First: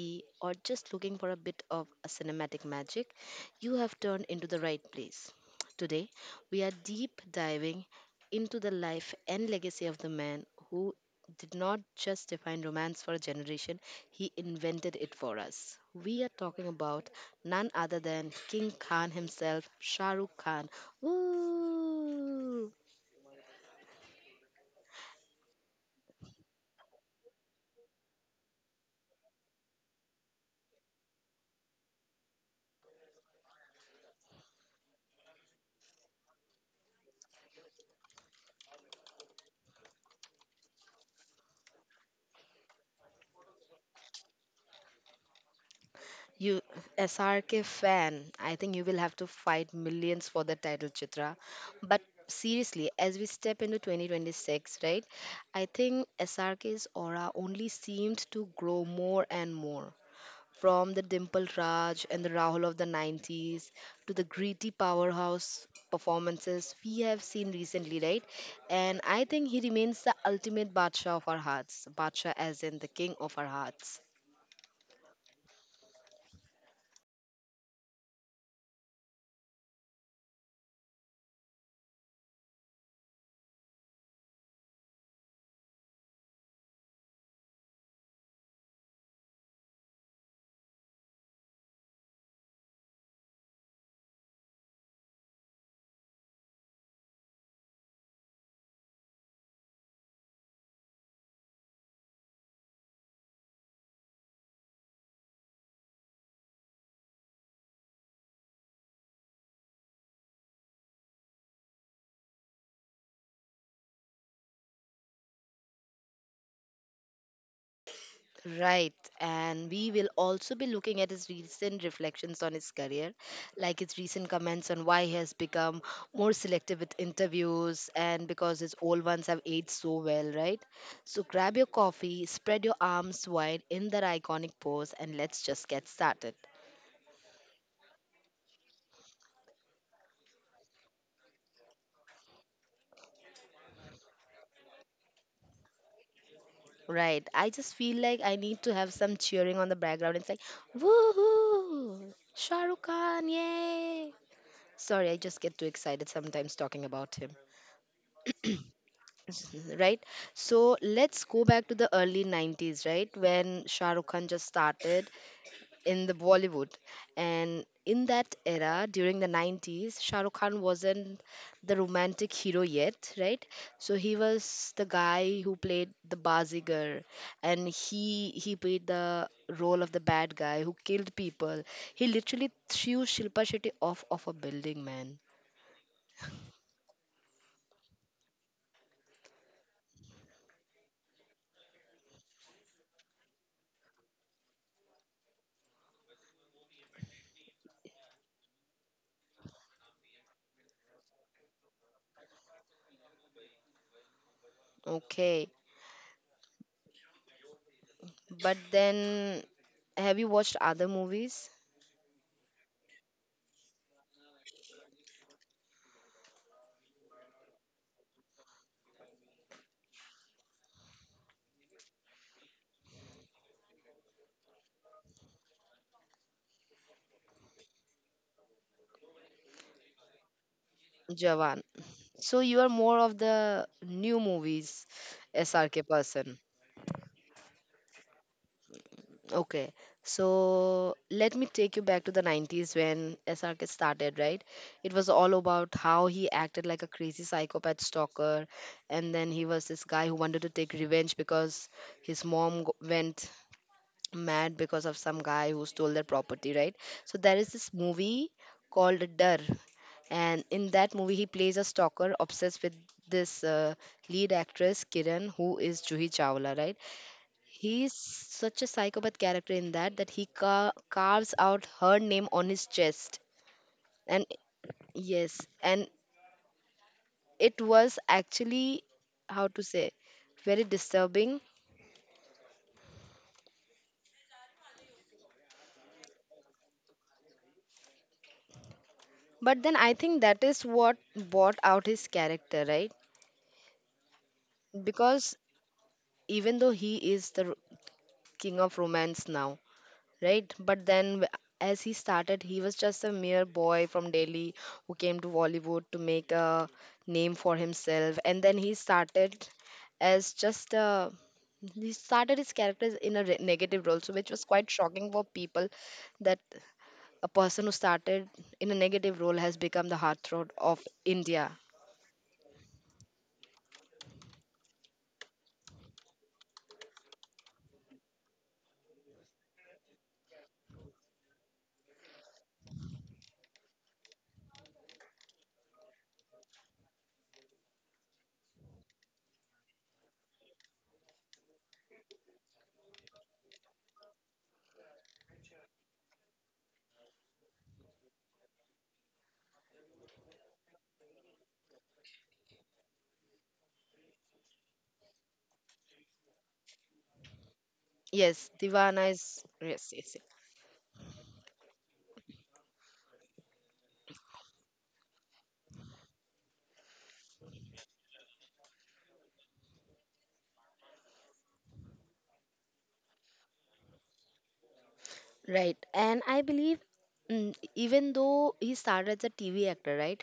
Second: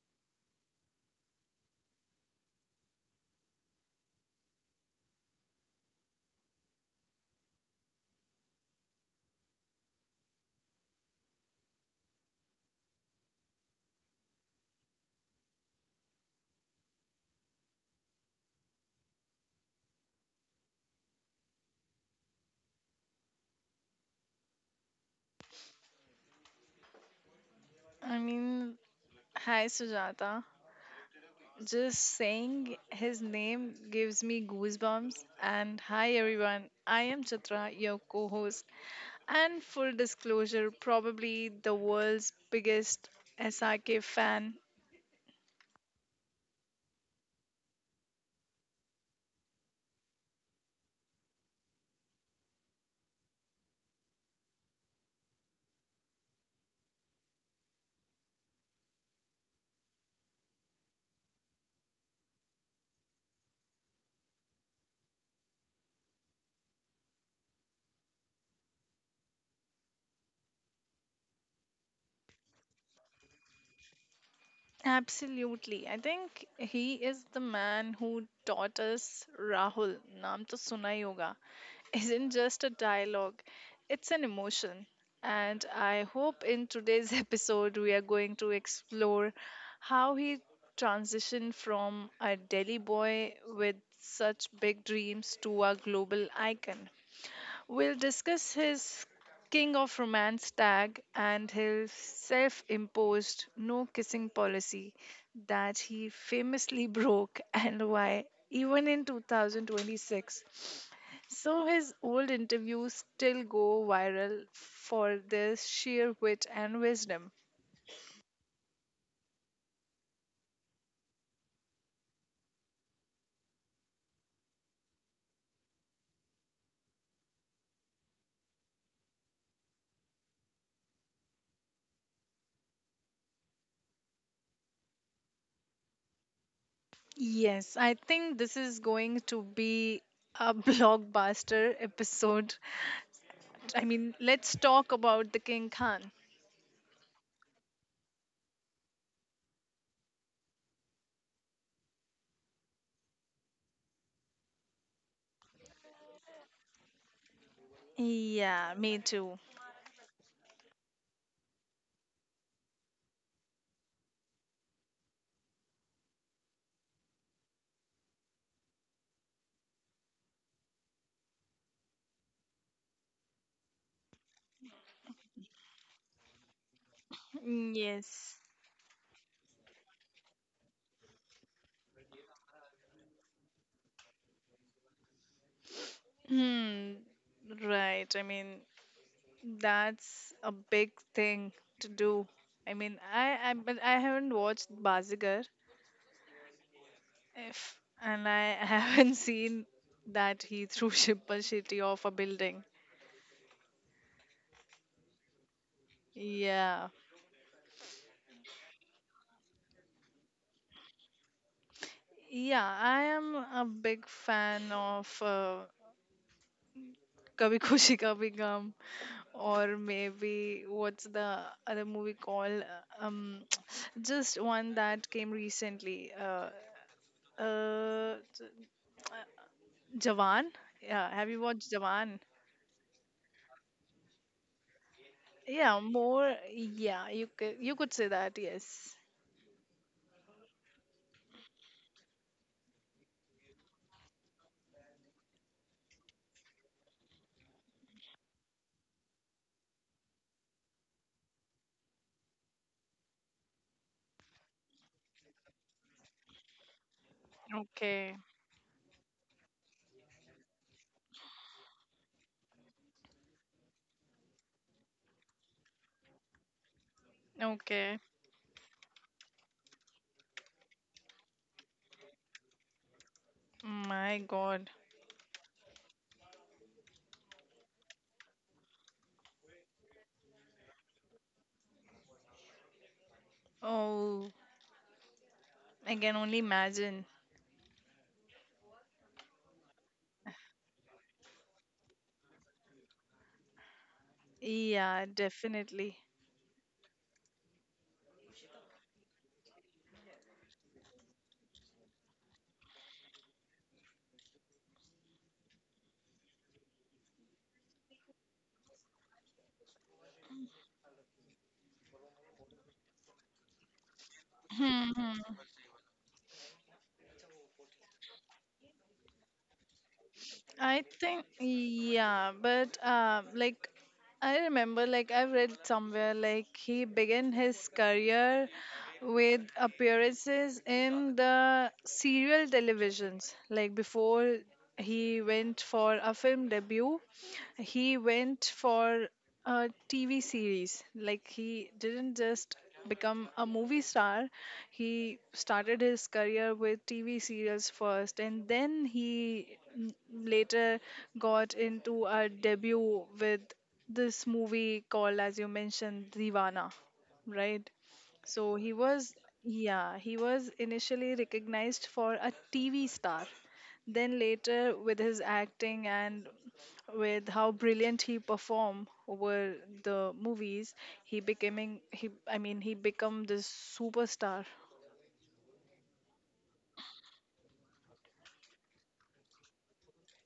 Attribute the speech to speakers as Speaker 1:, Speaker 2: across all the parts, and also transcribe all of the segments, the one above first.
Speaker 1: tea, or just looking for a bit of a cinematic magic, you have turned into the right place. Today, we are deep diving into the life and legacy of the man who did not just define romance for a generation, he invented it for us. We are talking about none other than King Khan himself, Shah Rukh Khan, woo!
Speaker 2: I mean, hi Sujata. Just saying his name gives me goosebumps. And hi everyone, I am Chitra, your co host, and full disclosure, probably the world's biggest SRK fan.
Speaker 1: You SRK fan. I think you will have to fight millions for the title, Chitra. But seriously, as we step into 2026, right? I think SRK's aura only seemed to grow more and more. From the Dimple Raj and the Rahul of the 90s to the gritty powerhouse performances we have seen recently, right? And I think he remains the ultimate Badshah of our hearts. Badshah as in the king of our hearts.
Speaker 2: Absolutely. I think he is the man who taught us Rahul, Naam to Suna Yoga, isn't just a dialogue, it's an emotion. And I hope in today's episode we are going to explore how he transitioned from a Delhi boy with such big dreams to a global icon. We'll discuss his King of Romance tag and his self imposed no kissing policy that he famously broke and why, even in 2026. So, his old interviews still go viral for their sheer wit and wisdom.
Speaker 1: Right, and we will also be looking at his recent reflections on his career, like his recent comments on why he has become more selective with interviews and because his old ones have aged so well, right? So grab your coffee, spread your arms wide in that iconic pose, and let's just get started.
Speaker 2: Yes, I think this is going to be a blockbuster episode. I mean, let's talk about the King Khan.
Speaker 1: Right, I just feel like I need to have some cheering on the background. It's like, woohoo! Shahrukh Khan, yay! Sorry, I just get too excited sometimes talking about him.
Speaker 2: Yeah, me too.
Speaker 1: Right, so let's go back to the early 90s, right? When Shah Rukh Khan just started in the Bollywood, and in that era during the 90s, Shah Rukh Khan wasn't the romantic hero yet, right? So he was the guy who played the Bazigar, and
Speaker 2: Mm,
Speaker 1: he
Speaker 2: yes.
Speaker 1: he played the role of the bad guy who killed people. He literally threw Shilpa Shetty off of a building, man.
Speaker 2: Hmm. Right. I mean, that's a big thing to do. I mean, I but I haven't watched Bazigar, if and I haven't seen that he threw Shilpa Shetty off a building.
Speaker 1: Okay,
Speaker 2: Yeah.
Speaker 1: but then have you watched other movies?
Speaker 2: Yeah, I am a big fan of Kabhi Khushi Kabhi Gum, or maybe what's the other movie called? Just one that came recently. Uh, j- uh, Jawan. Yeah, have you
Speaker 1: Jawan.
Speaker 2: watched Jawan?
Speaker 1: So you are more of the new movies
Speaker 2: Yeah,
Speaker 1: SRK
Speaker 2: more.
Speaker 1: person.
Speaker 2: Yeah, you could say that. Yes.
Speaker 1: Okay, so let me take you back to the 90s when SRK started, right? It was all about how he acted like a crazy psychopath stalker, and then he was this guy who wanted to take revenge because his went mad because of some guy who stole their property, right? So there is this
Speaker 2: Okay.
Speaker 1: movie called Dar, and in that movie he plays a stalker obsessed with this lead actress Kiran, who is Juhi Chawla, right? He's
Speaker 2: Okay.
Speaker 1: such a psychopath character in that that he carves out her name on his chest,
Speaker 2: My
Speaker 1: and
Speaker 2: God.
Speaker 1: yes, and it was actually, how to say, very disturbing.
Speaker 2: Oh, I can only imagine.
Speaker 1: But then I think that is what brought out his character, right?
Speaker 2: Yeah,
Speaker 1: Because
Speaker 2: definitely.
Speaker 1: even though he is the king of romance now, right? But then as he started, he was just a mere boy from Delhi who came to Bollywood to make a name for himself, and then he started as just a, he started his characters in a negative role, so which was quite shocking for people that a person who started in a negative role has become the heartthrob of
Speaker 2: I think,
Speaker 1: India.
Speaker 2: yeah, but like I remember, like I've read somewhere, like he began his career with appearances in the serial televisions, like before he went for a film debut he went for a TV series. Like he didn't just become a movie star. He started his career with TV serials first and then he later got into a debut with this movie called, as you mentioned, Divana, right?
Speaker 1: Yes,
Speaker 2: So he
Speaker 1: Divana
Speaker 2: was,
Speaker 1: is, yes,
Speaker 2: yeah,
Speaker 1: yes,
Speaker 2: he
Speaker 1: yes.
Speaker 2: was initially recognized for a TV star. Then later, with his acting and with how brilliant he performed over the movies, he becoming he I mean he become this superstar.
Speaker 1: Right. And I believe, mm, even though he started as a TV actor, right?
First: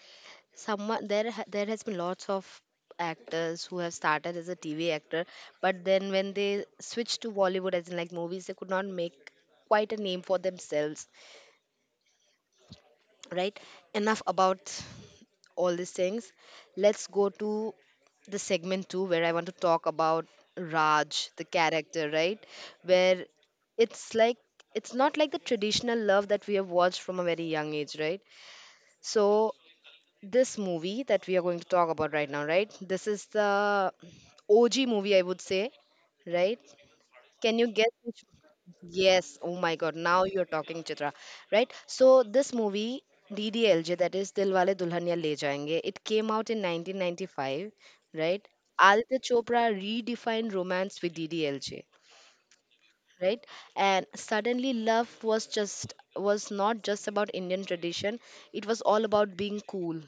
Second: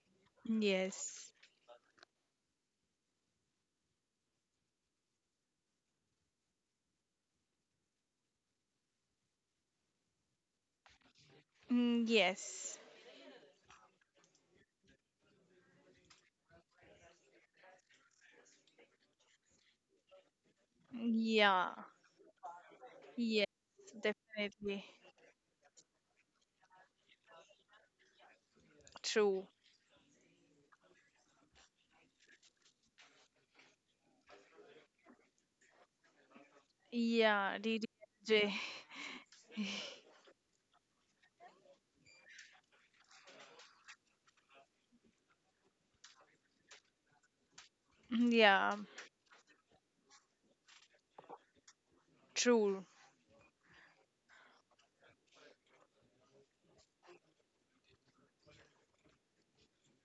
Speaker 1: Someone there
Speaker 2: Yes.
Speaker 1: there has been lots of actors who have started as a TV actor, but then when they switched to Bollywood as in like movies, they could not make quite a name for themselves,
Speaker 2: Mm, yes.
Speaker 1: right? Enough about all these things, let's go to the segment 2, where I want to talk about Raj, the
Speaker 2: Yeah.
Speaker 1: character, right? Where
Speaker 2: Yes,
Speaker 1: it's like,
Speaker 2: definitely.
Speaker 1: it's not like the traditional love that we have watched from a very young age, right? So
Speaker 2: True.
Speaker 1: this movie that we are going to talk about right now, right, this is the OG movie, I would say, right? Can
Speaker 2: Yeah,
Speaker 1: you guess which?
Speaker 2: DDJ.
Speaker 1: Yes. Oh my God. Now you're talking, Chitra. Right? So this movie DDLJ, that is Dilwale Dulhania Le Jayenge, it came out in 1995, right?
Speaker 2: Yeah.
Speaker 1: Aditya Chopra redefined romance with DDLJ,
Speaker 2: True.
Speaker 1: right? And suddenly, love was just was not just about Indian tradition. It was all about being cool.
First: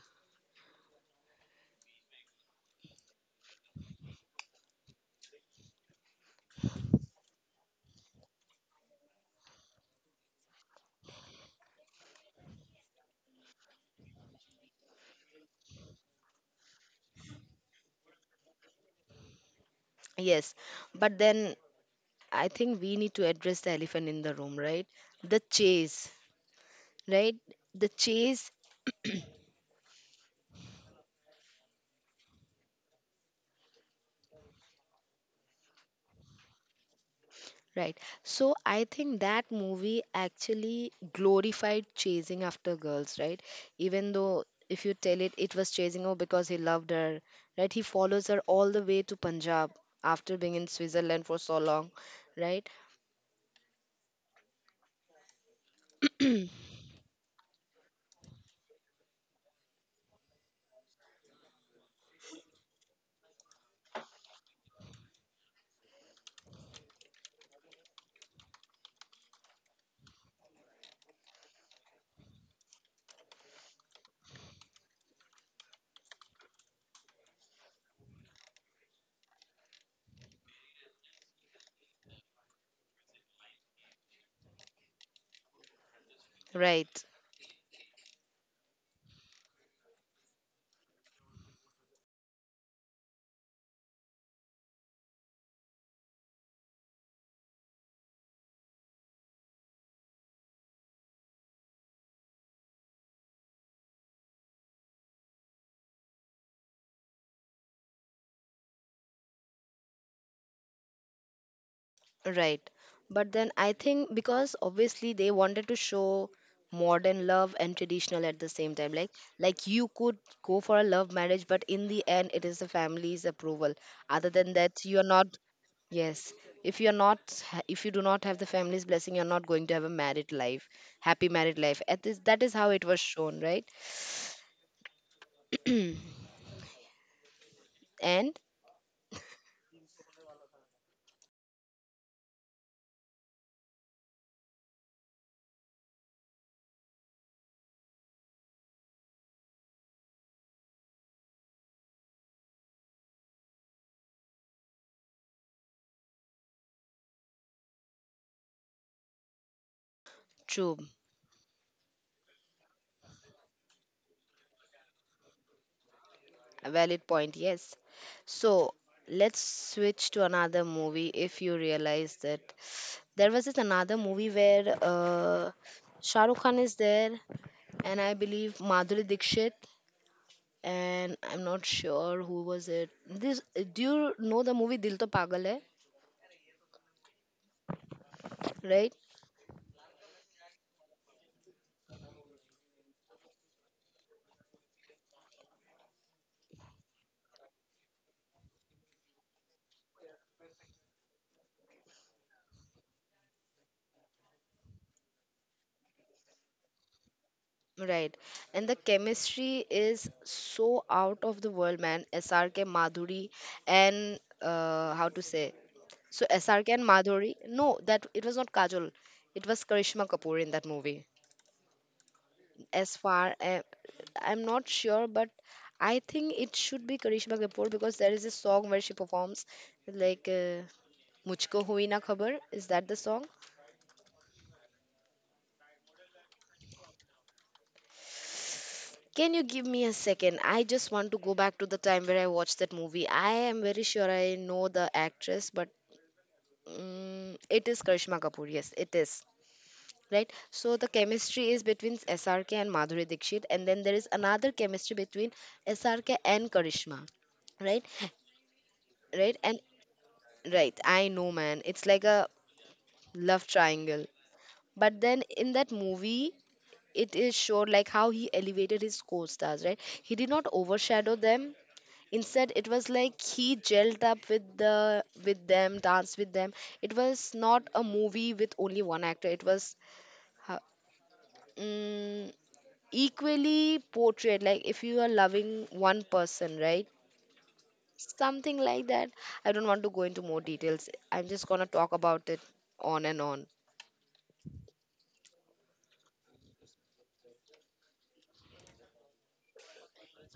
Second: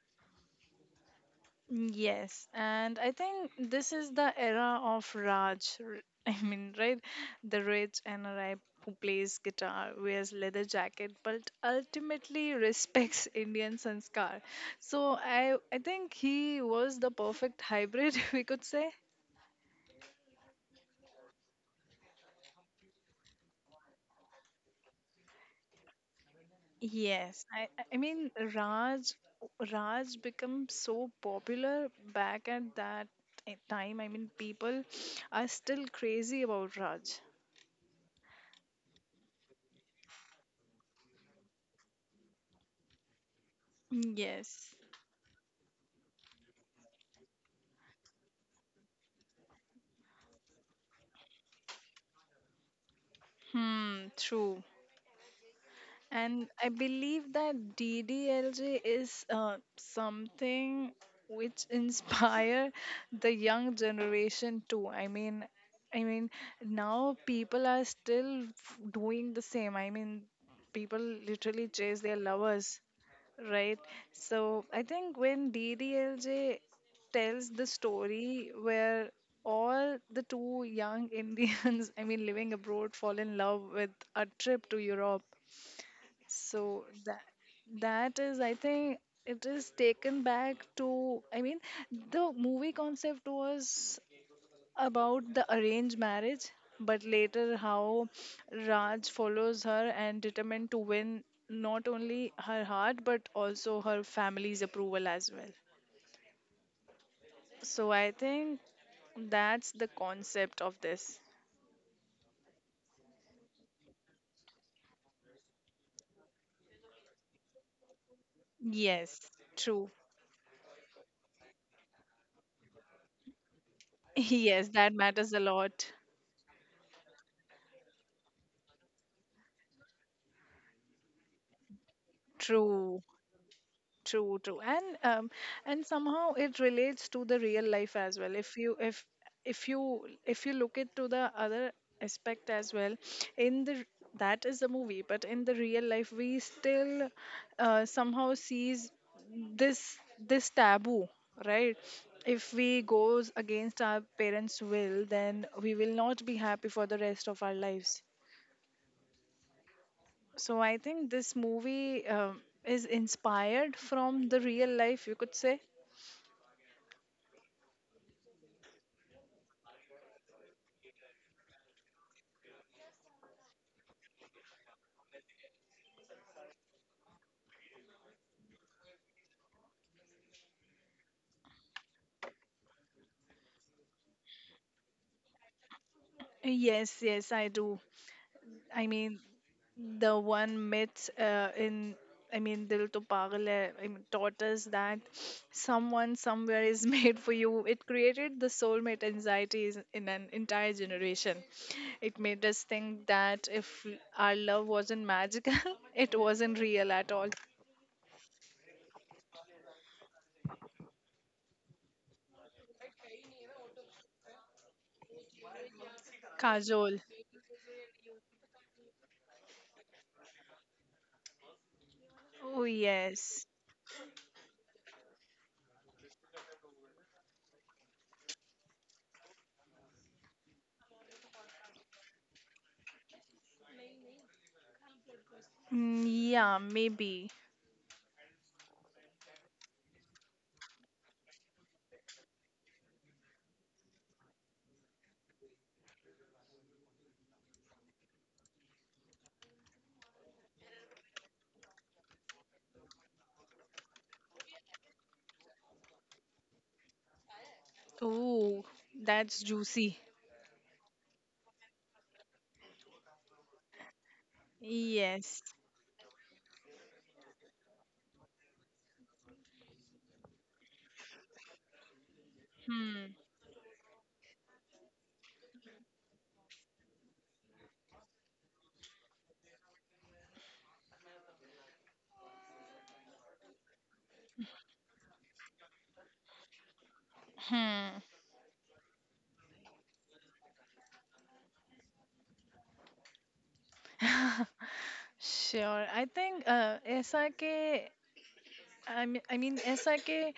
Speaker 2: Yes, and I think this is the era of Raj. I mean, right? The rich NRI who plays guitar, wears leather jacket, but ultimately respects Indian sanskar. So, I think he was the perfect hybrid, we could say.
Speaker 1: Yes, but then I think we need to address the elephant in the room, right? The chase, right?
Speaker 2: Yes, I, I
Speaker 1: The
Speaker 2: I mean
Speaker 1: chase.
Speaker 2: Raj, Raj became so popular back at that time. I mean, people are still crazy about Raj.
Speaker 1: Right, so I think that movie actually glorified chasing after girls, right? Even though
Speaker 2: Yes.
Speaker 1: if you tell it, it was chasing her because he loved her, right? He follows her all the way to Punjab after being in Switzerland for so long, right?
Speaker 2: Hmm, true. And I believe that DDLJ is something which inspire the young generation too. I mean, now people are still doing the same. I mean, people literally chase their lovers, right? So I think when DDLJ tells the story where all the two young Indians, I mean, living abroad, fall in love with a trip to Europe, so
Speaker 1: Right.
Speaker 2: that that is, I think, it is taken back to. I mean, the movie concept was about the arranged marriage, but later how Raj follows her and determined to win not only her heart but also her family's approval as well. So I think that's the concept of this.
Speaker 1: Right. But then I think because obviously they wanted to show modern love and traditional at the same time. Like
Speaker 2: Yes,
Speaker 1: like
Speaker 2: true.
Speaker 1: you could go for a love marriage, but in the end it is the family's approval. Other than
Speaker 2: Yes,
Speaker 1: that,
Speaker 2: that
Speaker 1: you are
Speaker 2: matters a
Speaker 1: not,
Speaker 2: lot.
Speaker 1: yes. If you're not if you do not have the family's blessing, you're not going to have a married life, happy married life. At this, that is how it
Speaker 2: True.
Speaker 1: was shown, right?
Speaker 2: True, true, and somehow it relates to the real life as well.
Speaker 1: And
Speaker 2: If you look it to the other aspect as well, in the that is the movie, but in the real life we still somehow sees this this taboo, right? If we goes against our parents' will, then we will not be happy for the rest of our lives. So I
Speaker 1: true.
Speaker 2: think this movie is inspired from the real life, you could say.
Speaker 1: A valid point, yes. So let's switch to another movie. If you realize that there was this another movie where Shah Rukh Khan is there, and I believe Madhuri Dixit, and I'm not sure who was it. This, do you know the movie Dil To Pagal Hai,
Speaker 2: Yes, yes, I do. I
Speaker 1: right?
Speaker 2: mean, the one myth I mean, Dil to Pagal Hai, I mean, taught us that someone somewhere is made for you. It created the soulmate anxieties in an entire generation. It made us think that if our love wasn't magical, it wasn't real at all.
Speaker 1: Right. And the chemistry is so out of the world, man. SRK Madhuri and, how to say? So SRK and
Speaker 2: Kajol.
Speaker 1: Madhuri. No, that it was not Kajol. It was Karishma Kapoor in that movie.
Speaker 2: Oh,
Speaker 1: As far
Speaker 2: yes.
Speaker 1: as I'm not sure, but I think it should be Karishma Kapoor because there is a song where she performs like "Mujhko Hui Na Khabar." Is that the song?
Speaker 2: Mm, yeah, maybe.
Speaker 1: Can you give me a second? I just want to go back to the time where I watched that movie. I am very sure I know the actress, but, mm, it is Karishma Kapoor. Yes, it is. Right? So the chemistry is between SRK and Madhuri Dixit, and then there is another chemistry between SRK and Karishma. Right?
Speaker 2: Oh,
Speaker 1: Right?
Speaker 2: that's
Speaker 1: And
Speaker 2: juicy.
Speaker 1: right, I know, man. It's like a love triangle. But then
Speaker 2: Yes.
Speaker 1: in that movie, it is showed like how he elevated his co-stars, right? He did not overshadow them, instead it was
Speaker 2: Hmm.
Speaker 1: like he gelled up with the, with them, danced with them. It was not a movie with only one actor, it was, uh, mm, equally portrayed, like if you are loving one person, right?
Speaker 2: Hmm.
Speaker 1: Something like that. I don't want to go into more details, I'm just gonna talk about it on and on.
Speaker 2: Sure. I think uh, SRK, mean, I mean, SRK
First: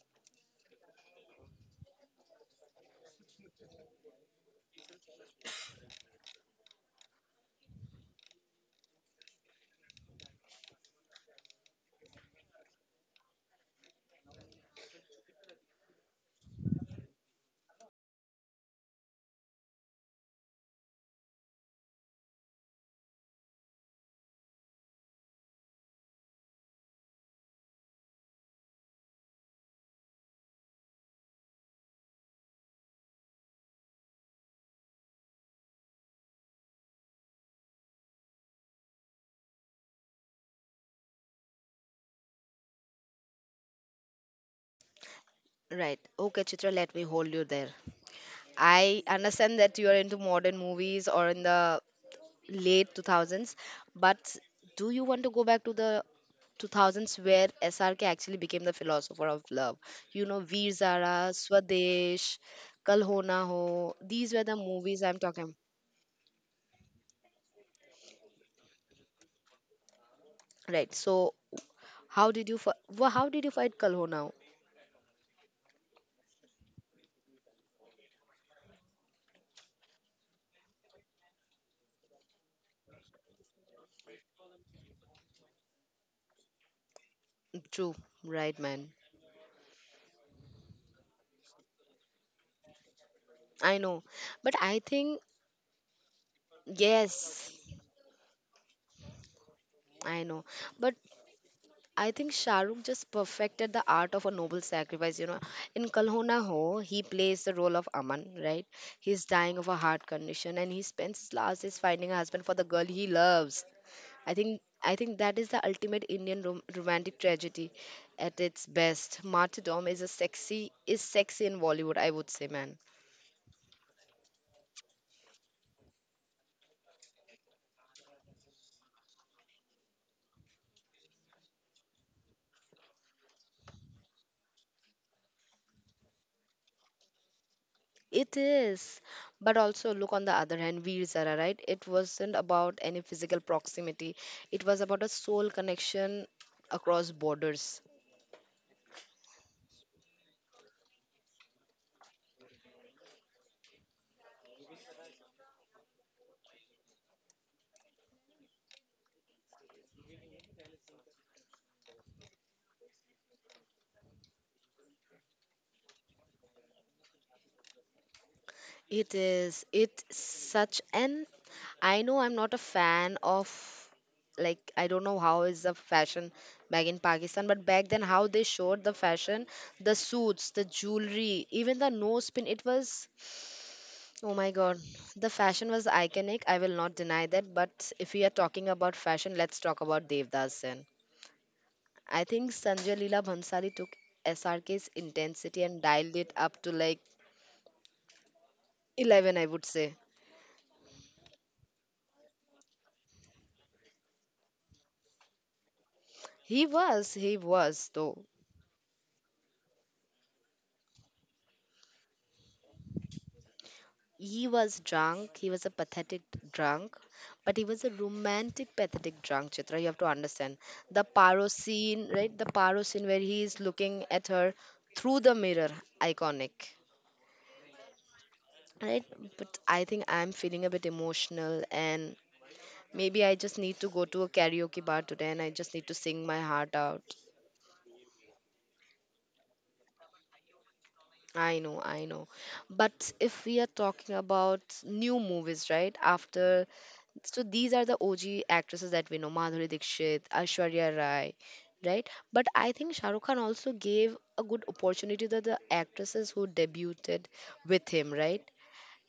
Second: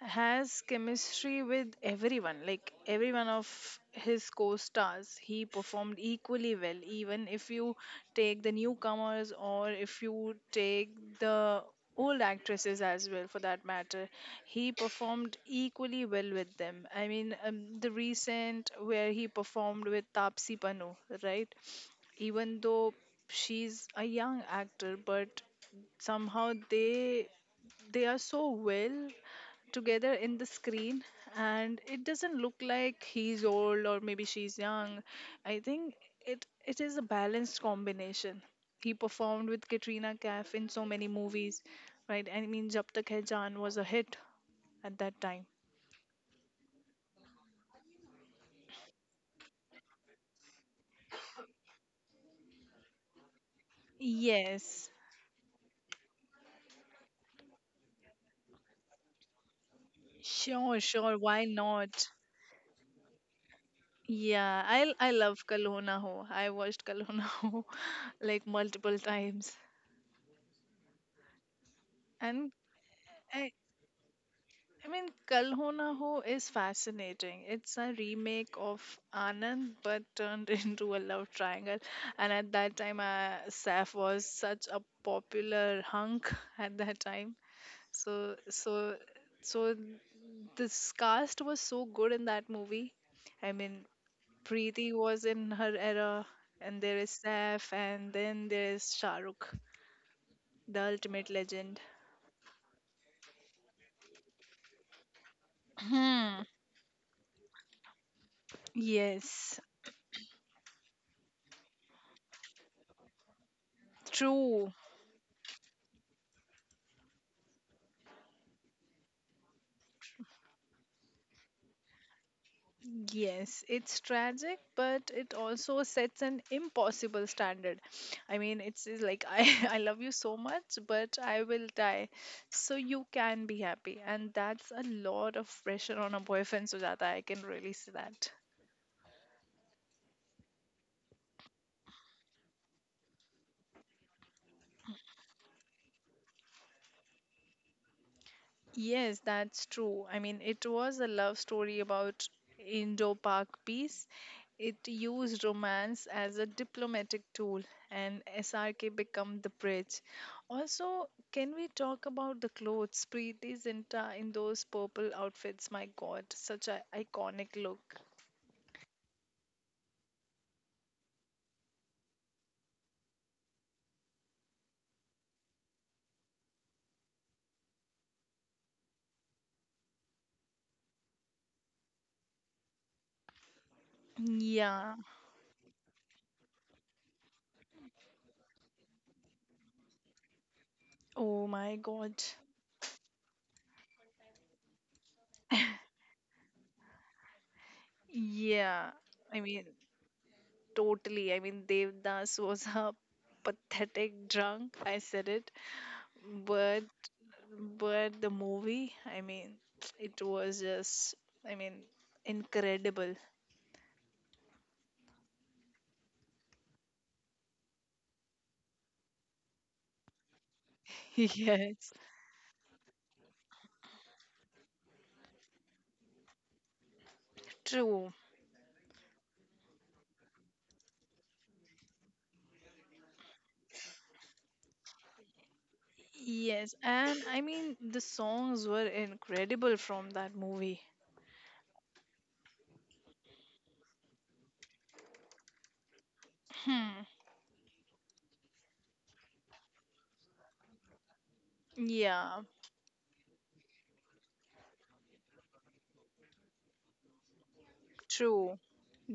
Speaker 2: has chemistry with everyone, like every one of his co stars. He performed equally well, even if you take the newcomers or if you take the old actresses as well, for that matter. He performed equally well with them. I mean, the recent where he performed with Tapsi Pannu, right? Even though she's a young actor, but somehow they are so well together in the screen, and it doesn't look like he's old or maybe she's young. I think it it is a balanced combination. He performed with Katrina Kaif in so many movies, right? I mean, Jab Tak Hai Jaan was a hit at that time.
Speaker 1: Right, okay, Chitra, let me hold you there. I understand that you are into modern movies or in the late 2000s, but do
Speaker 2: Yes.
Speaker 1: you want to go back to the 2000s where SRK actually became the philosopher of love? You know, Veer
Speaker 2: Sure,
Speaker 1: Zara,
Speaker 2: sure, why not.
Speaker 1: Swadesh, Kal Ho Na Ho, these were the
Speaker 2: Yeah, i
Speaker 1: movies
Speaker 2: i
Speaker 1: I'm
Speaker 2: love
Speaker 1: talking.
Speaker 2: Kalhona Ho Na Ho. I watched Kalhona Ho Na Ho like multiple times.
Speaker 1: Right, so how did
Speaker 2: And
Speaker 1: you how did you
Speaker 2: I,
Speaker 1: fight Kal Ho Na Ho?
Speaker 2: I mean, Kal Ho Na Ho is fascinating. It's a remake of Anand, but turned into a love triangle. And at that time, Saif was such a popular hunk at that time.
Speaker 1: True.
Speaker 2: So,
Speaker 1: Right, man.
Speaker 2: so, so this cast was so good in that movie. I
Speaker 1: I
Speaker 2: mean,
Speaker 1: know, but I
Speaker 2: Preeti
Speaker 1: think,
Speaker 2: was in her era, and there is
Speaker 1: yes,
Speaker 2: Saif, and then there is Shah Rukh,
Speaker 1: I know,
Speaker 2: the
Speaker 1: but
Speaker 2: ultimate legend.
Speaker 1: I think Shahrukh just perfected the art of a noble sacrifice. You know, in Kalhona
Speaker 2: Hmm.
Speaker 1: Ho Ho, he plays the role of Aman, right? He's
Speaker 2: Yes,
Speaker 1: dying of a heart condition, and he spends his last days finding a husband for the girl he loves. I think
Speaker 2: true.
Speaker 1: I think that is the ultimate Indian romantic tragedy at its best. Martyrdom is a sexy, is sexy in Bollywood, I would say, man.
Speaker 2: Yes, it's tragic, but it also sets an impossible standard. I mean, it's like I, I love you so much, but I will die. So you can be happy. And that's a lot of pressure on a boyfriend, Sujata. I can really see that.
Speaker 1: It is. But also, look on the other hand, Veer Zara, right? It wasn't about any physical proximity, it was about a soul connection across borders.
Speaker 2: Yes, that's true. I mean, it was a love story about Indo Pak peace. It used romance as a diplomatic tool, and SRK became the bridge. Also, can we talk about the clothes? Preeti Zinta in those purple outfits. My God, such an iconic look.
Speaker 1: It is. It's such an. I know I'm not a fan of. Like, I don't know how is the fashion back in Pakistan, but back then how they showed the fashion, the suits, the jewelry, even the nose pin. It was, oh my god,
Speaker 2: Yeah.
Speaker 1: the fashion was iconic. I will not deny that. But if we are talking about fashion, let's talk about Devdas Sen.
Speaker 2: Oh my God.
Speaker 1: I think Sanjay Leela Bhansali took SRK's intensity and dialed it up to like
Speaker 2: Yeah,
Speaker 1: 11,
Speaker 2: I
Speaker 1: I
Speaker 2: mean,
Speaker 1: would say.
Speaker 2: totally. I mean, Devdas was a pathetic drunk. I said it, but
Speaker 1: He was
Speaker 2: But
Speaker 1: though.
Speaker 2: the movie, I mean, it was just, I mean, incredible.
Speaker 1: He was drunk. He was a pathetic drunk, but he was a romantic pathetic drunk. Chitra, you have to understand the paro
Speaker 2: Yes.
Speaker 1: scene, right? The paro scene where he is looking at her through the mirror, iconic.
Speaker 2: True.
Speaker 1: Right, but I think I'm feeling a bit emotional, and maybe I just need to go to a karaoke bar today and I just need to sing my
Speaker 2: Yes,
Speaker 1: heart out.
Speaker 2: and I mean the songs were incredible from that movie.
Speaker 1: I know, I know. But if we are talking about new movies, right? After,
Speaker 2: Hmm.
Speaker 1: so these are the OG actresses that we know, Madhuri Dixit, Aishwarya Rai, right?
Speaker 2: Yeah,
Speaker 1: But I think Shah Rukh Khan also gave a good opportunity to the actresses who debuted with him, right?
Speaker 2: true.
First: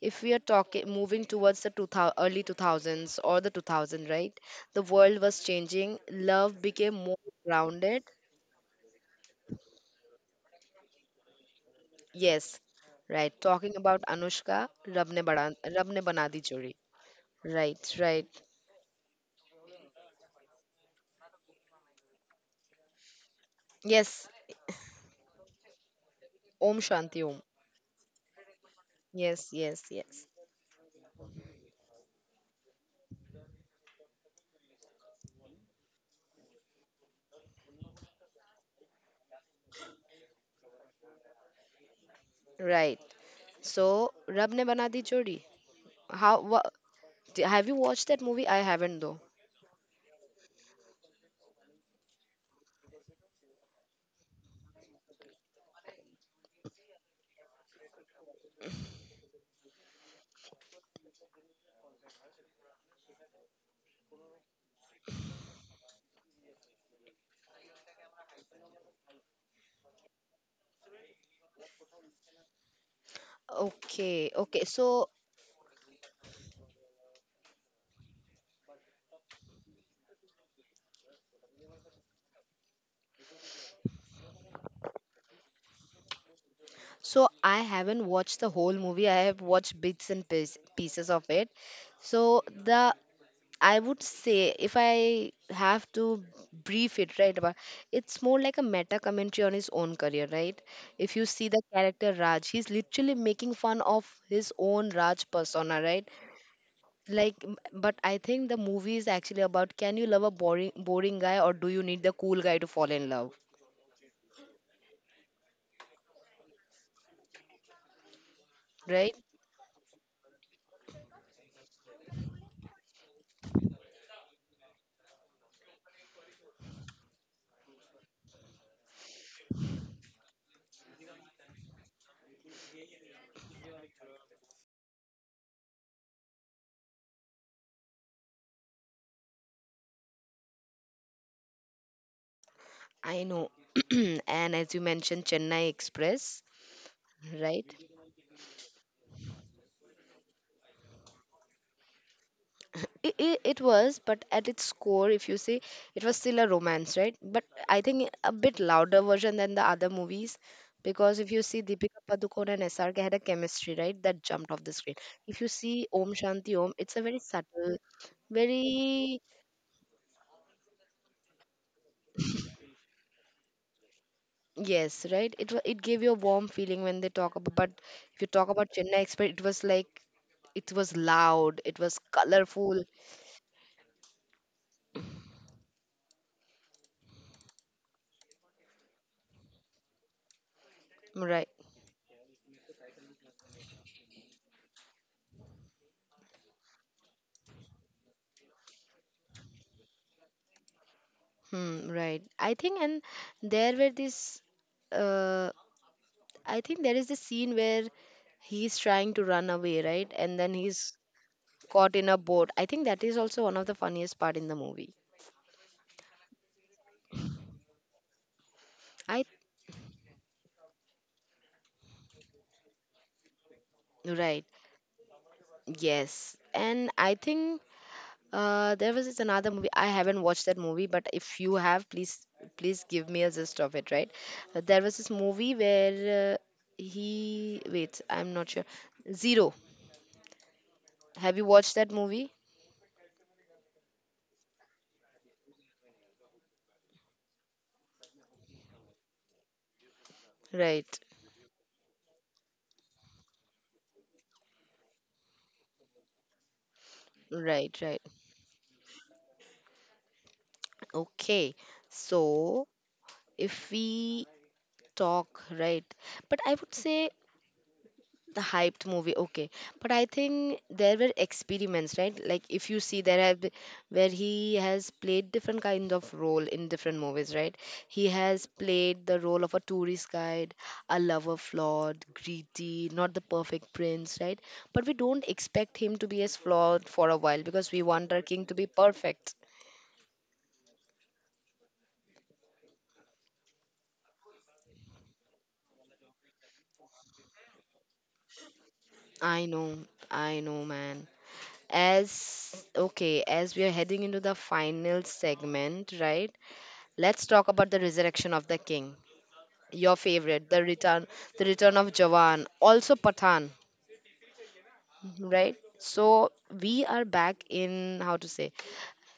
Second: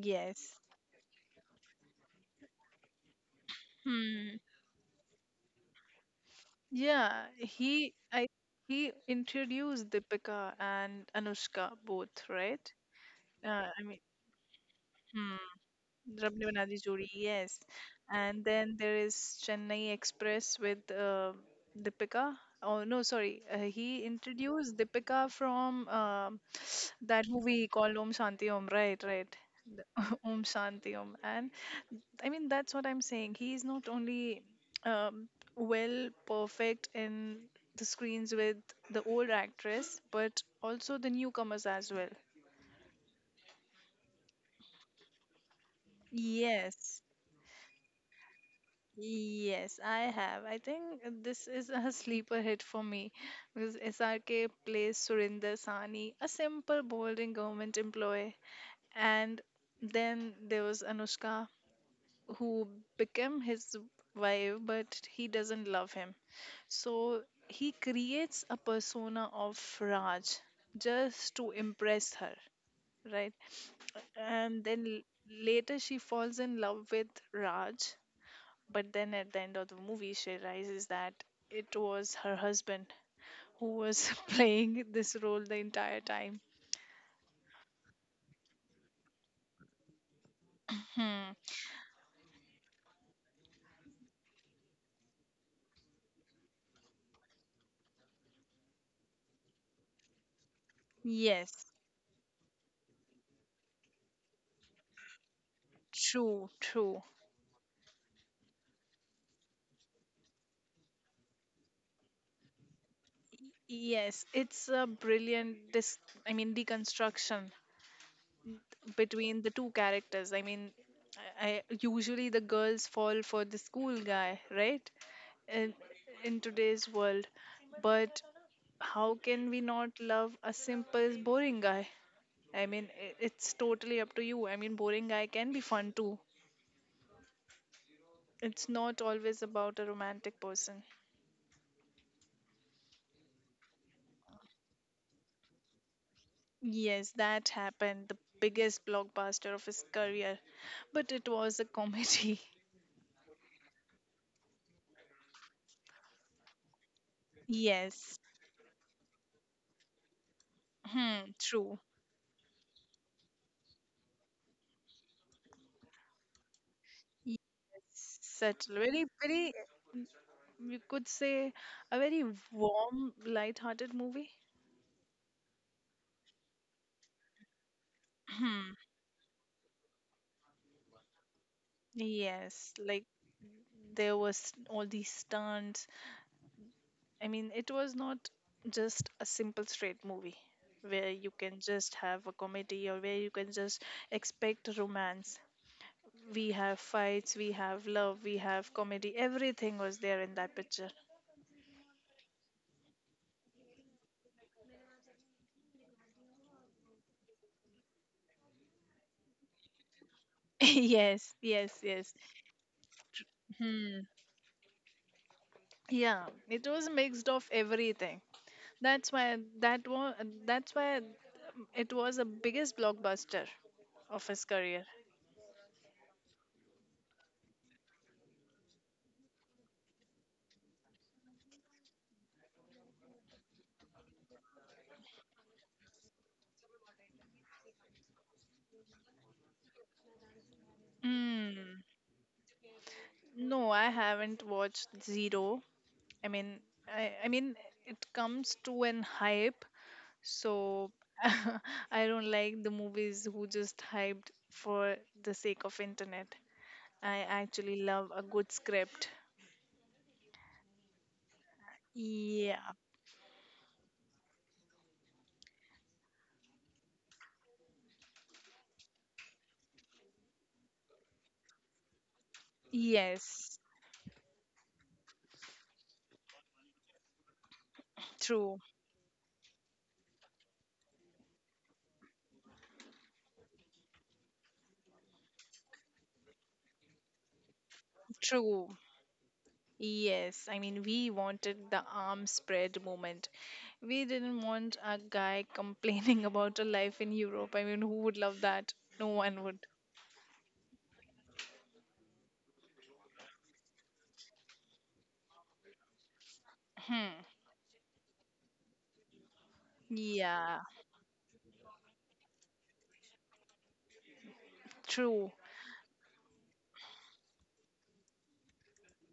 Speaker 1: If we are talking moving towards the 2000, early 2000s or the 2000, right?
Speaker 2: Hmm.
Speaker 1: The world was changing, love became more
Speaker 2: Yeah,
Speaker 1: grounded.
Speaker 2: he introduced Deepika and Anushka both,
Speaker 1: Yes,
Speaker 2: right?
Speaker 1: right, talking
Speaker 2: I
Speaker 1: about
Speaker 2: mean,
Speaker 1: Anushka. rab ne
Speaker 2: hmm.
Speaker 1: bana rab ne bana di
Speaker 2: Rab Ne Bana
Speaker 1: jodi
Speaker 2: Di जोड़ी, yes.
Speaker 1: Right, right.
Speaker 2: And then there is Chennai Express with Deepika. Oh no, sorry. He
Speaker 1: Yes,
Speaker 2: introduced Deepika from
Speaker 1: Om Shanti
Speaker 2: that
Speaker 1: Om.
Speaker 2: movie called Om Shanti Om. Right, right.
Speaker 1: Yes, yes,
Speaker 2: The-
Speaker 1: yes.
Speaker 2: Om Shanti Om. And I mean, that's what I'm saying. He is not only um, well perfect in the screens with the old actress, but also the newcomers as well.
Speaker 1: Right. So Rab Ne Bana Di Jodi. how wha,
Speaker 2: Yes.
Speaker 1: have you watched that movie? I haven't though.
Speaker 2: Yes, I have. I think this is a sleeper hit for me because SRK plays Surinder Sani, a simple, boring government employee. And then there was Anushka, who became his wife, but he doesn't love him. So he creates a persona of Raj just to impress her, right?
Speaker 1: Okay, okay.
Speaker 2: And then
Speaker 1: So,
Speaker 2: later she falls in love with Raj, but then at the end of the movie, she realizes that it was her husband who was playing this role the entire time.
Speaker 1: so I haven't watched the whole movie. I have watched bits and pieces of
Speaker 2: Hmm.
Speaker 1: it. So the, I would say, if I have to brief it, right, about, it's more like a meta commentary on his own career, right? If you see the
Speaker 2: Yes.
Speaker 1: character Raj, he's literally making fun of his own Raj persona, right?
Speaker 2: True. True.
Speaker 1: But I think the movie is actually about, can you love a boring guy, or do you need the cool guy to fall in love,
Speaker 2: Yes. It's a brilliant I mean deconstruction
Speaker 1: right?
Speaker 2: between the two characters. I mean, I usually the girls fall for the school guy, right? In, in today's world, but how can we not love a simple, boring guy? I mean, it's totally up to you. I mean, boring guy can be fun too. It's not always about a romantic person.
Speaker 1: I know. And as you mentioned Chennai Express,
Speaker 2: Yes, that
Speaker 1: right,
Speaker 2: happened. The biggest blockbuster of his career. But it was a comedy.
Speaker 1: it was, but at its core, if you see, it was still a romance, right? But I think
Speaker 2: Yes.
Speaker 1: a bit louder version than the other movies, because if
Speaker 2: Hmm,
Speaker 1: you see
Speaker 2: true.
Speaker 1: Deepika Padukone and SRK had a chemistry, right, that jumped off the screen. If you see Om Shanti Om, it's a very
Speaker 2: Yes.
Speaker 1: subtle,
Speaker 2: Subtle.
Speaker 1: very,
Speaker 2: You could say, a very warm, light-hearted movie.
Speaker 1: yes, right. It gave you a warm feeling when they talk about, but if you talk about
Speaker 2: Hmm.
Speaker 1: Chennai Express, it was like, it was loud, it was
Speaker 2: Yes.
Speaker 1: colorful,
Speaker 2: Like, there was all these stunts, I mean, it was not just a simple straight movie where you
Speaker 1: right?
Speaker 2: can just have a comedy or where you can just expect romance. We have fights, we have love, we have comedy. Everything was there in that picture.
Speaker 1: Hmm, right. I think, and there were this. Uh, I think there is this scene where he's trying to run away, right? And then he's
Speaker 2: yes, yes,
Speaker 1: caught in a
Speaker 2: yes.
Speaker 1: boat. I think that is also one of the
Speaker 2: Hmm.
Speaker 1: funniest part in the movie.
Speaker 2: Yeah, it was mixed of everything. That's
Speaker 1: I,
Speaker 2: why that was that's why it was the biggest blockbuster of
Speaker 1: right.
Speaker 2: his career.
Speaker 1: Yes, and I think, there was this another movie. I haven't watched that movie, but if you have, please, please give me a gist of it, right? There was this movie where he, wait, I'm not sure. Zero. Have you watched
Speaker 2: Mm.
Speaker 1: that movie?
Speaker 2: No, I haven't watched Zero. I mean, I mean, it comes to an hype, so
Speaker 1: Right.
Speaker 2: I don't like the movies who just hyped for the sake of internet. I
Speaker 1: Right,
Speaker 2: actually
Speaker 1: right.
Speaker 2: love a good script.
Speaker 1: Okay. So,
Speaker 2: Yeah.
Speaker 1: if we talk, right, but I would say the hyped movie, okay. But I think there were experiments, right? Like, if you see there have been,
Speaker 2: Yes.
Speaker 1: where he has played different kinds of role in different movies, right? He has
Speaker 2: True.
Speaker 1: played the role of a tourist guide, a lover, flawed, greedy, not the perfect prince, right? But we don't expect him to be as flawed for a while, because we want our king to be
Speaker 2: True.
Speaker 1: perfect.
Speaker 2: Yes. I mean, we wanted the arm spread moment. We didn't want a guy complaining about a life in Europe. I mean, who would love that? No
Speaker 1: I
Speaker 2: one would.
Speaker 1: know, I know, man. As, okay, as we are heading into the final segment, right? Let's
Speaker 2: Hmm.
Speaker 1: talk about the resurrection of the king. Your favorite,
Speaker 2: Yeah.
Speaker 1: the return of Jawan, also Pathan,
Speaker 2: True.
Speaker 1: right? So we are back in, how to say,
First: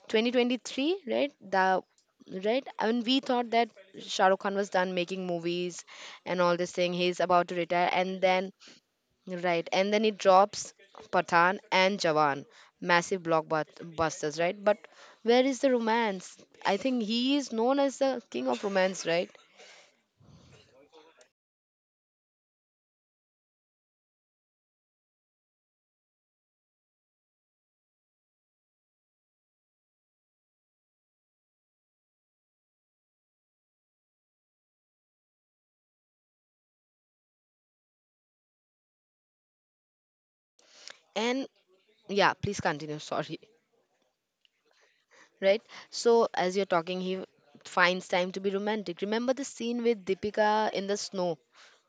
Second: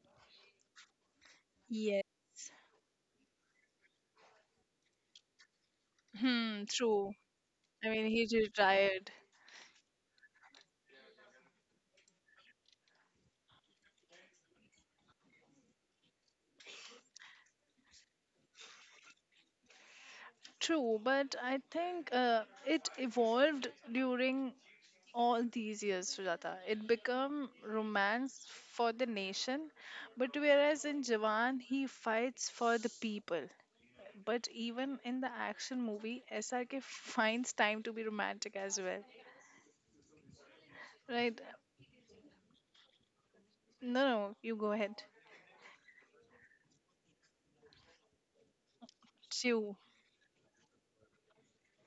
Speaker 1: 2023, right? The,
Speaker 2: Yes.
Speaker 1: right, and we thought that Shah Rukh Khan was done making movies and all
Speaker 2: Hmm,
Speaker 1: this thing.
Speaker 2: true.
Speaker 1: He's about to retire,
Speaker 2: I mean,
Speaker 1: and
Speaker 2: he
Speaker 1: then,
Speaker 2: retired.
Speaker 1: right, and then it drops Pathan and Jawan, massive blockbusters, right? But where is the romance? I think he is known as the king of romance, right?
Speaker 2: True, but I think it evolved during all these years, Sujata. It became romance for the nation, but whereas in Jawan, he fights for the people. But even in the action movie, SRK finds time to be romantic as well. Right?
Speaker 1: And yeah, please continue. Sorry,
Speaker 2: No, no, you go ahead.
Speaker 1: right? So as you're talking, he finds time to be romantic. Remember the
Speaker 2: Chew.
Speaker 1: scene with Deepika in the snow,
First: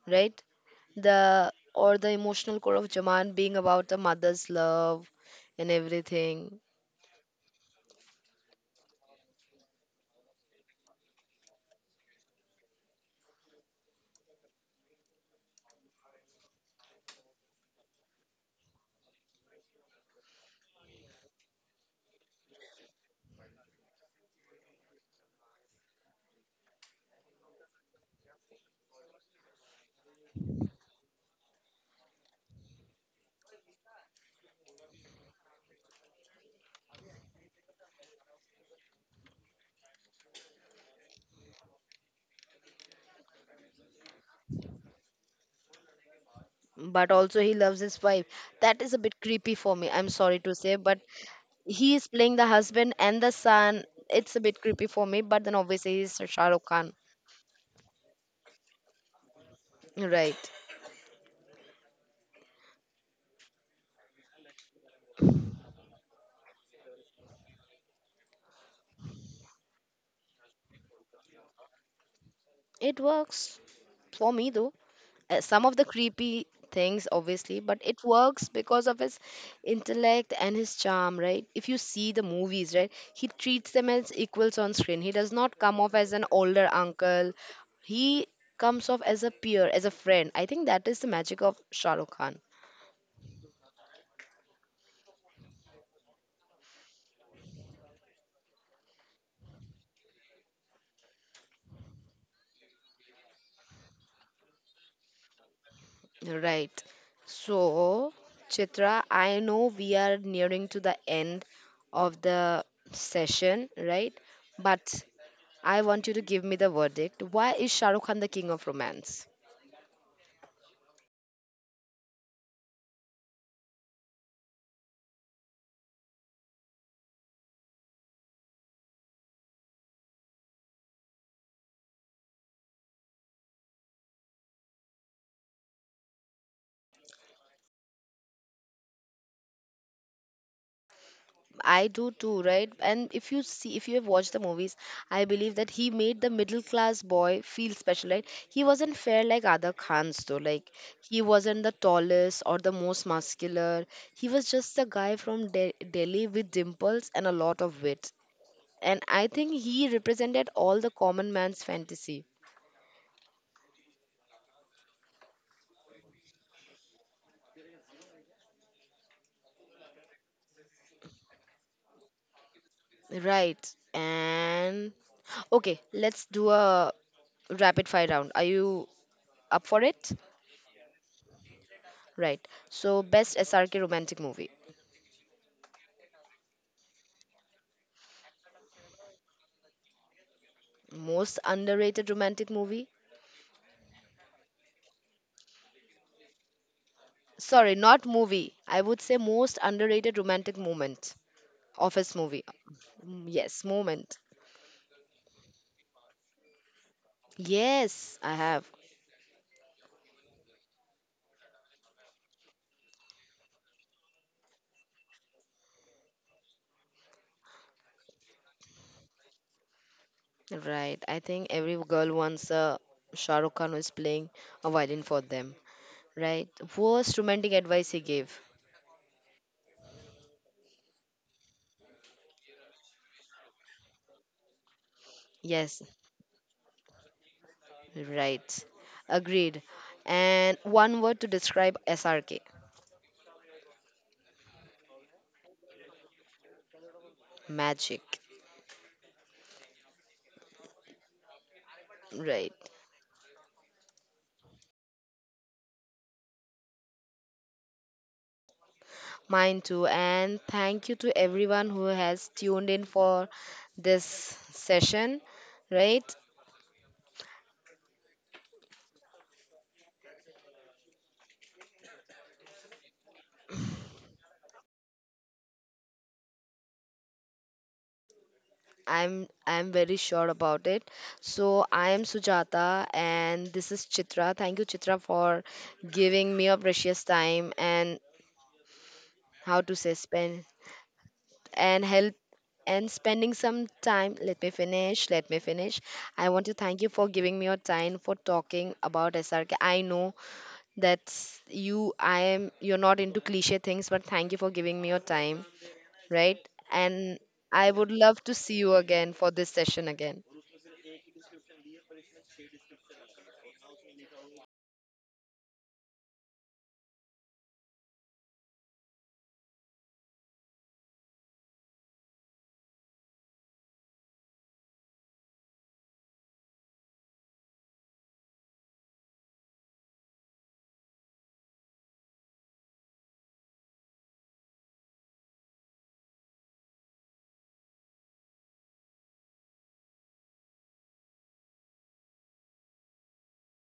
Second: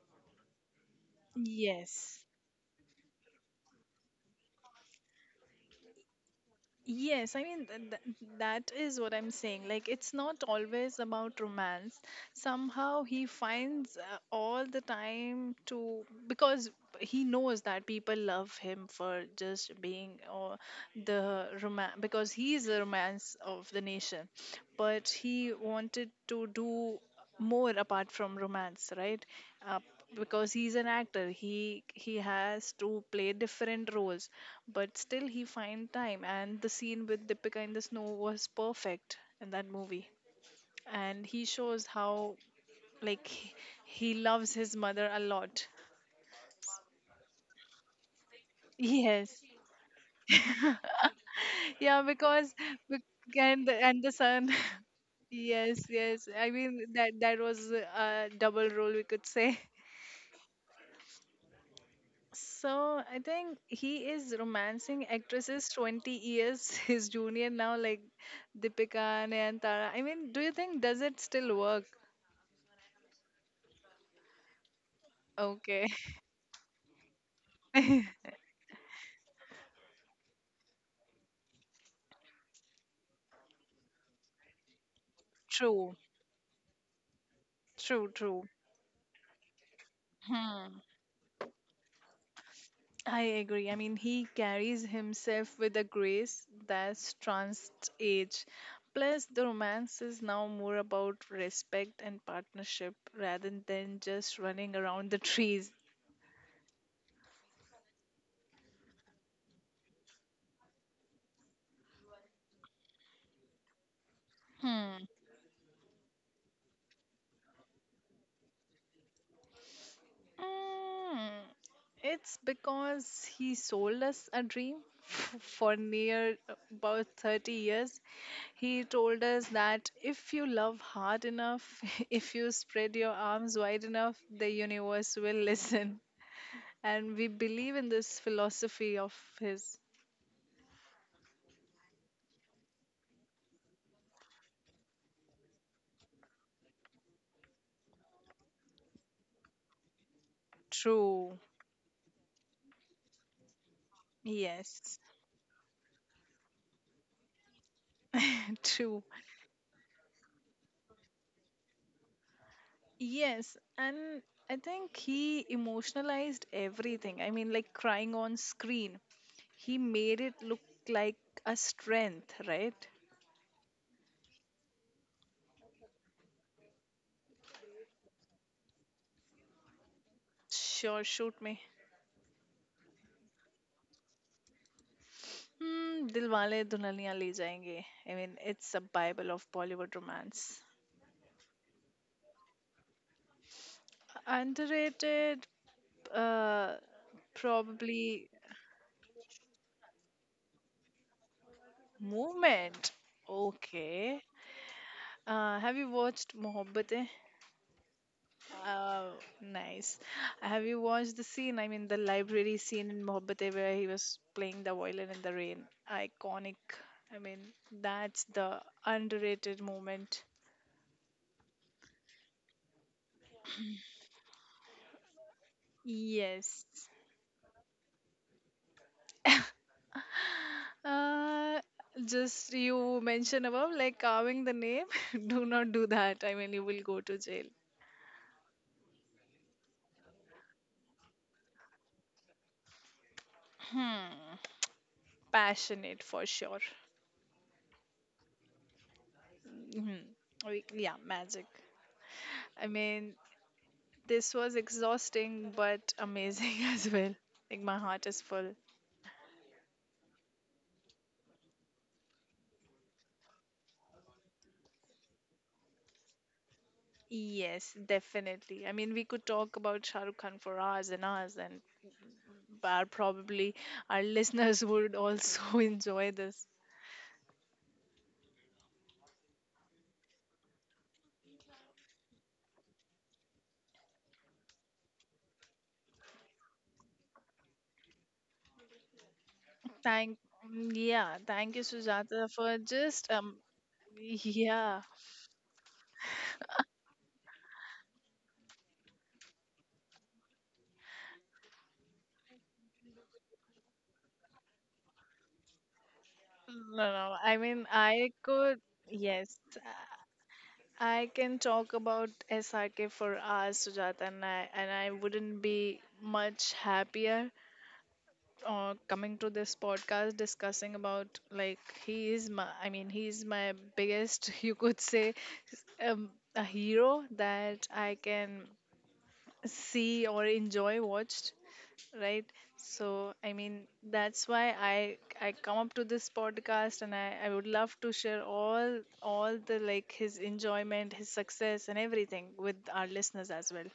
Speaker 1: right? The, or the
Speaker 2: Yes.
Speaker 1: emotional core of Jaman being about the mother's love and everything.
Speaker 2: Yes, I mean that is what I'm saying. Like it's not always about romance. Somehow he finds all the time to because he knows that people love him for just being or the romance because he is the romance of the nation. But he wanted to do more apart from romance, right? uh, because he's an actor, he has to play different roles, but still he find time, and the scene with Deepika in the snow was perfect in that movie, and he shows how like he, he loves his mother a lot.
Speaker 1: But also he loves his wife. That is a bit
Speaker 2: Yes.
Speaker 1: creepy for me. I'm sorry to say, but he
Speaker 2: Yeah,
Speaker 1: is playing the
Speaker 2: because
Speaker 1: husband
Speaker 2: bec-
Speaker 1: and the son.
Speaker 2: and the
Speaker 1: It's a
Speaker 2: son.
Speaker 1: bit creepy for me, but then
Speaker 2: Yes,
Speaker 1: obviously he's
Speaker 2: yes,
Speaker 1: Shah
Speaker 2: I
Speaker 1: Rukh
Speaker 2: mean
Speaker 1: Khan.
Speaker 2: that that was a double role, we could say.
Speaker 1: Right.
Speaker 2: So I think he is romancing actresses 20 years his junior now, like Deepika, Nayantara. I mean, do you think does it still work?
Speaker 1: It works for me though. Some of the
Speaker 2: Okay.
Speaker 1: creepy things obviously, but it works because of his intellect and his charm, right? If you see the movies, right, he treats them as equals on screen, he does not come off
Speaker 2: True,
Speaker 1: as an older uncle,
Speaker 2: true,
Speaker 1: he
Speaker 2: true.
Speaker 1: comes off as a peer, as a friend. I think
Speaker 2: Hmm.
Speaker 1: that is the magic of Shah Rukh Khan.
Speaker 2: I agree. I mean, he carries himself with a grace that's trans age. Plus, the romance is now more about respect and partnership rather than just running around the trees.
Speaker 1: Right. So, Chitra, I know we are nearing to the end of the session, right?
Speaker 2: Hmm.
Speaker 1: But I want you to give me the verdict. Why is Shah Rukh Khan the king of romance?
Speaker 2: Mm, it's because he sold us a dream for near about 30 years. He told us that if you love hard enough, if you spread your arms wide enough, the universe will listen. And we believe in this philosophy of his.
Speaker 1: I do too, right? And if you see, if you have watched the movies, I believe that he made the middle class boy feel special, right? He wasn't fair like other Khans, though. Like, he
Speaker 2: True.
Speaker 1: wasn't the tallest or the most muscular. He was just a
Speaker 2: Yes.
Speaker 1: guy from Delhi with dimples and a lot of wit. And
Speaker 2: True.
Speaker 1: I think he represented all the common man's fantasy.
Speaker 2: Yes. And I think he emotionalized everything. I mean, like crying on screen, he made it look like a strength, right?
Speaker 1: Right. And okay, let's do a rapid fire round. Are you up for it?
Speaker 2: Sure, shoot me.
Speaker 1: Right. So, best SRK romantic movie.
Speaker 2: Hmm, Dilwale Dulhania Le Jayenge. I mean, it's a bible of Bollywood romance.
Speaker 1: Most underrated romantic movie?
Speaker 2: Underrated, uh,
Speaker 1: Sorry, not
Speaker 2: probably
Speaker 1: movie. I would say most underrated romantic moment. Office movie.
Speaker 2: movement.
Speaker 1: Mm, yes, moment.
Speaker 2: Okay. Have you watched Mohabbatein?
Speaker 1: Yes, I have.
Speaker 2: Oh, nice. Have you watched the scene? I mean, the library scene in Mohabbatein where he was playing the violin in the rain. Iconic. I mean, that's the underrated moment.
Speaker 1: Right. I think every girl wants a Shah Rukh Khan who is playing a violin for them. Right.
Speaker 2: Yes.
Speaker 1: Worst romantic advice he gave.
Speaker 2: Uh, just you mentioned above, like carving the name. Do not
Speaker 1: Yes.
Speaker 2: do that. I mean, you will go to jail.
Speaker 1: Right. Agreed. And one word to describe SRK.
Speaker 2: Hmm. Passionate for sure.
Speaker 1: Magic.
Speaker 2: Mhm. Yeah, magic.
Speaker 1: Right.
Speaker 2: I mean, this was exhausting but amazing as well. Like my heart is full.
Speaker 1: Mine too. And thank you to everyone who has tuned in for this session. Right.
Speaker 2: Yes, definitely. I mean, we could talk about Shah Rukh Khan for hours and hours, and our, probably our listeners would also enjoy this.
Speaker 1: I'm very sure about it. So I am Sujata and this is Chitra. Thank you Chitra for giving me your precious time and, how to say,
Speaker 2: Thank,
Speaker 1: spend
Speaker 2: yeah, thank you,
Speaker 1: and help
Speaker 2: Sujata, for
Speaker 1: and
Speaker 2: just
Speaker 1: spending some time. Let me
Speaker 2: yeah.
Speaker 1: finish. Let me finish. I want to thank you for giving me your time for talking about SRK. I know that's you. I am. You're not into cliche things, but thank you for giving me your time. Right.
Speaker 2: No, no.
Speaker 1: And
Speaker 2: I mean,
Speaker 1: I would
Speaker 2: I
Speaker 1: love to see
Speaker 2: could.
Speaker 1: you again for
Speaker 2: Yes,
Speaker 1: this session again.
Speaker 2: I can talk about SRK for hours, Sujata, and I wouldn't be much happier coming to this podcast discussing about like he is my I mean he's my biggest you could say um, a hero that I can see or enjoy watched right so I mean that's why I come up to this podcast and I would love to share all the like his enjoyment his success and everything with our listeners as well.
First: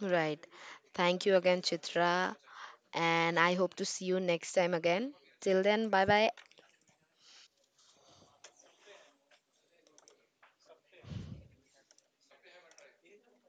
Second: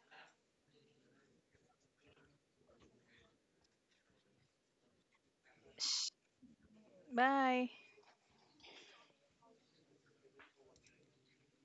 Speaker 1: Right. Thank you again, Chitra. And I hope to see you next time again. Till then, bye bye.
Speaker 2: Bye.